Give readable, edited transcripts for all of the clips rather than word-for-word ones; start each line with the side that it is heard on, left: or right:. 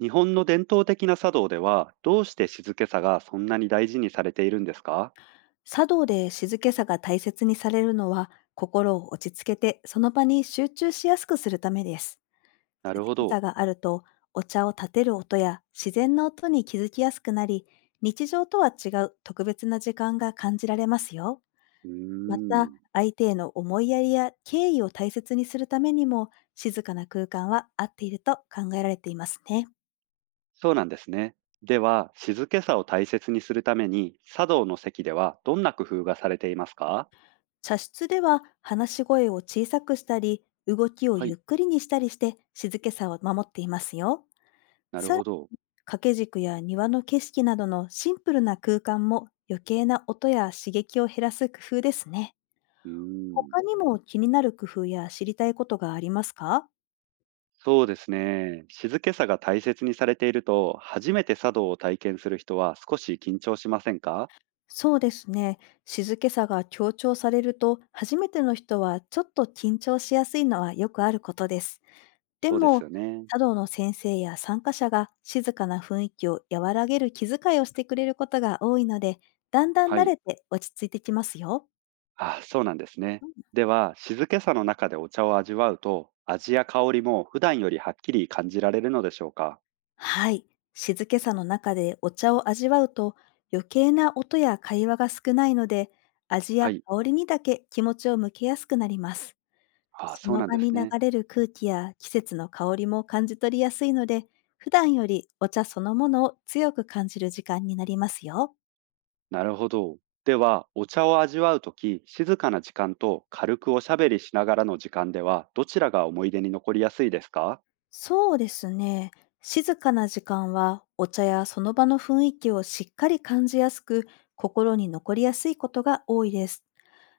right: 日本の伝統的な茶道では、どうして静けさがそんなに大事にされているんですか？
left: 茶道で静けさが大切にされるのは、心を落ち着けてその場に集中しやすくするためです。
right: な
left: 静
right: るほ
left: け
right: ど。
left: さがあると、お茶を立てる音や自然な音に気づきやすくなり、日常とは違う特別な時間が感じられますよ。
right: うー
left: また、
right: ん。
left: 相手への思いやりや敬意を大切にするためにも、静かな空間は合っていると考えられていますね。
right: そうなんですね。では、静けさを大切にするために、茶道の席ではどんな工夫がされていますか？
left: 茶室では話し声を小さくしたり、動きを
right: は
left: ゆ
right: い、
left: っくりにしたりして静けさを守っていますよ。
right: なる
left: さら
right: ほ
left: に
right: ど。
left: 掛け軸や庭の景色などのシンプルな空間も余計な音や刺激を減らす工夫ですね。
right: うーん。
left: 他にも気になる工夫や知りたいことがありますか？
right: そうですね。静けさが大切にされていると、初めて茶道を体験する人は少し緊張しませんか？
left: そうですね。静けさが強調されると初めての人はちょっと緊張しやすいのはよくあることです。で
right: そうです
left: も、
right: よね。
left: 茶道の先生や参加者が静かな雰囲気を和らげる気遣いをしてくれることが多いので、だんだ
right: は
left: ん慣
right: い。
left: れて落ち着いてきますよ。
right: あ、そうなんですね。
left: うん。
right: では、静けさの中でお茶を味わうと、味や香りも普段よりはっきり感じられるのでしょうか？
left: はい。静けさの中でお茶を味わうと、余計な音や会話が少ないので、味
right: は
left: や
right: い。
left: 香りにだけ気持ちを向けやすくなります。
right: あ、
left: そ
right: そう
left: の
right: なん
left: 場
right: で
left: に
right: す
left: 流
right: ね。
left: れる空気や季節の香りも感じ取りやすいので、普段よりお茶そのものを強く感じる時間になりますよ。
right: なるほど。では、お茶を味わうとき、静かな時間と軽くおしゃべりしながらの時間では、どちらが思い出に残りやすいですか？
left: そうですね。静かな時間はお茶やその場の雰囲気をしっかり感じやすく、心に残りやすいことが多いです。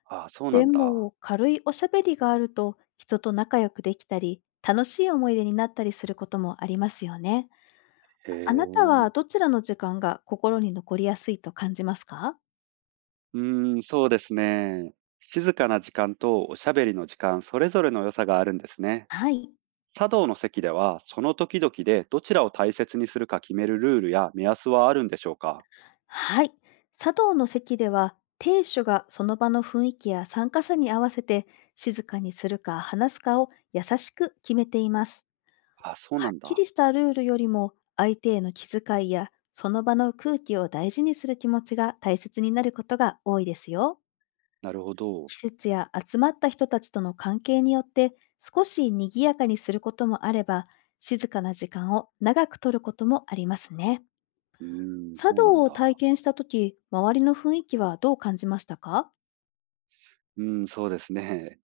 right: あ、そうな
left: で
right: んだ。
left: も、軽いおしゃべりがあると、人と仲良くできたり、楽しい思い出になったりすることもありますよね。
right: へ
left: あなた
right: え。
left: はどちらの時間が心に残りやすいと感じますか？
right: うーん、そうですね。静かな時間とおしゃべりの時間、それぞれの良さがあるんですね。
left: はい。
right: 茶道の席では、その時々でどちらを大切にするか決めるルールや目安はあるんでしょうか？
left: はい。茶道の席では、亭主がその場の雰囲気や参加者に合わせて、静かにするか話すかを優しく決めています。
right: あ、そうな
left: はっ
right: ん
left: き
right: だ。
left: りしたルールよりも、相手への気遣いや、その場の空気を大事にする気持ちが大切になることが多いですよ。
right: なるほど。
left: 季節や集まった人たちとの関係によって、少し賑やかにすることもあれば、静かな時間を長く取ることもありますね。
right: うーん、
left: 茶
right: そうなん
left: 道を体
right: だ。
left: 験した時、周りの雰囲気はどう感じましたか？
right: うーん、そうですね。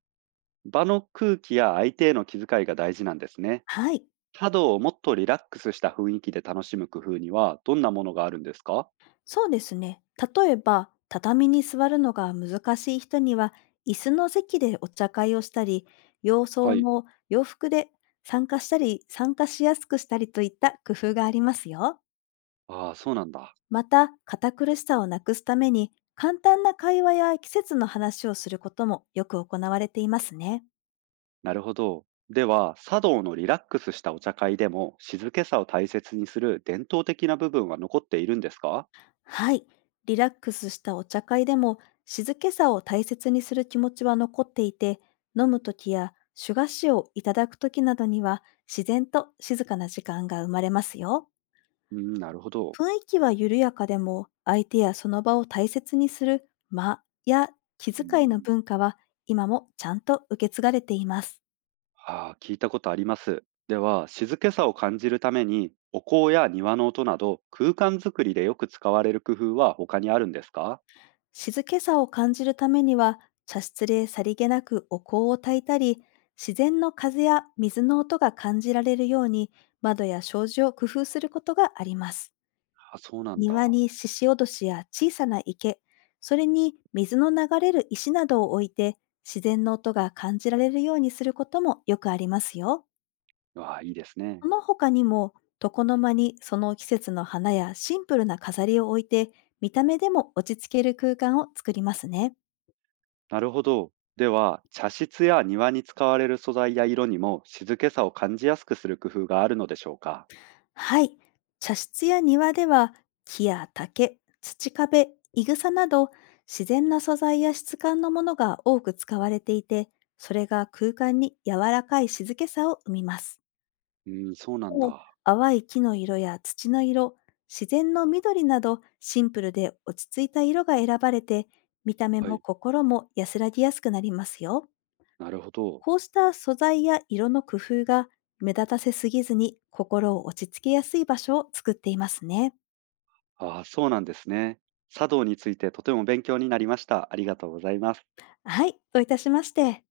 right: 場の空気や相手への気遣いが大事なんですね。
left: はい、
right: 茶道をもっとリラックスした雰囲気で楽しむ工夫にはどんなものがあるんですか？
left: そうですね。例えば、畳に座るのが難しい人には、椅子の席でお茶会をしたり、洋
right: は
left: 装
right: い。
left: も洋服で参加したり、参加しやすくしたりといった工夫がありますよ。
right: ああ、そうなんだ。
left: また、堅苦しさをなくすために、簡単な会話や季節の話をすることもよく行われていますね。
right: なるほど。では、茶道のリラックスしたお茶会でも静けさを大切にする伝統的な部分は残っているんですか？
left: はい。リラックスしたお茶会でも、静けさを大切にする気持ちは残っていて、飲むときや手菓子をいただくときなどには、自然と静かな時間が生まれますよ。
right: うん、なるほど。
left: 雰囲気は緩やかでも、相手やその場を大切にする間や気
right: う
left: 遣いの
right: ん。
left: 文化は、今もちゃんと受け継がれています。
right: ああ、聞いたことあります。では、静けさを感じるために、お香や庭の音など、空間づくりでよく使われる工夫は他にあるんですか？
left: 静けさを感じるためには、茶室でさりげなくお香を焚いたり、自然の風や水の音が感じられるように、窓や障子を工夫することがあります。
right: あ、そうなん
left: 庭
right: だ。
left: に獅子おどしや小さな池、それに水の流れる石などを置いて、自然の音が感じられるようにすることもよくありますよ。
right: わあ、いいですね。
left: その他にも、床の間にその季節の花やシンプルな飾りを置いて、見た目でも落ち着ける空間を作りますね。
right: なるほど。では、茶室や庭に使われる素材や色にも静けさを感じやすくする工夫があるのでしょうか？
left: はい。茶室や庭では木や竹、土壁、いぐさなど自然な素材や質感のものが多く使われていて、それが空間に柔らかい静けさを生みます。
right: うん、そうなん
left: もう
right: だ。
left: 淡い木の色や土の色、自然の緑などシンプルで落ち着いた色が選ばれて、見た目
right: は
left: も
right: い。
left: 心も安らぎやすくなりますよ。
right: なるほど。
left: こうした素材や色の工夫が目立たせすぎずに心を落ち着けやすい場所を作っていますね。
right: ああ、そうなんですね。茶道についてとても勉強になりました。ありがとうございます。
left: はい、どういたしまして。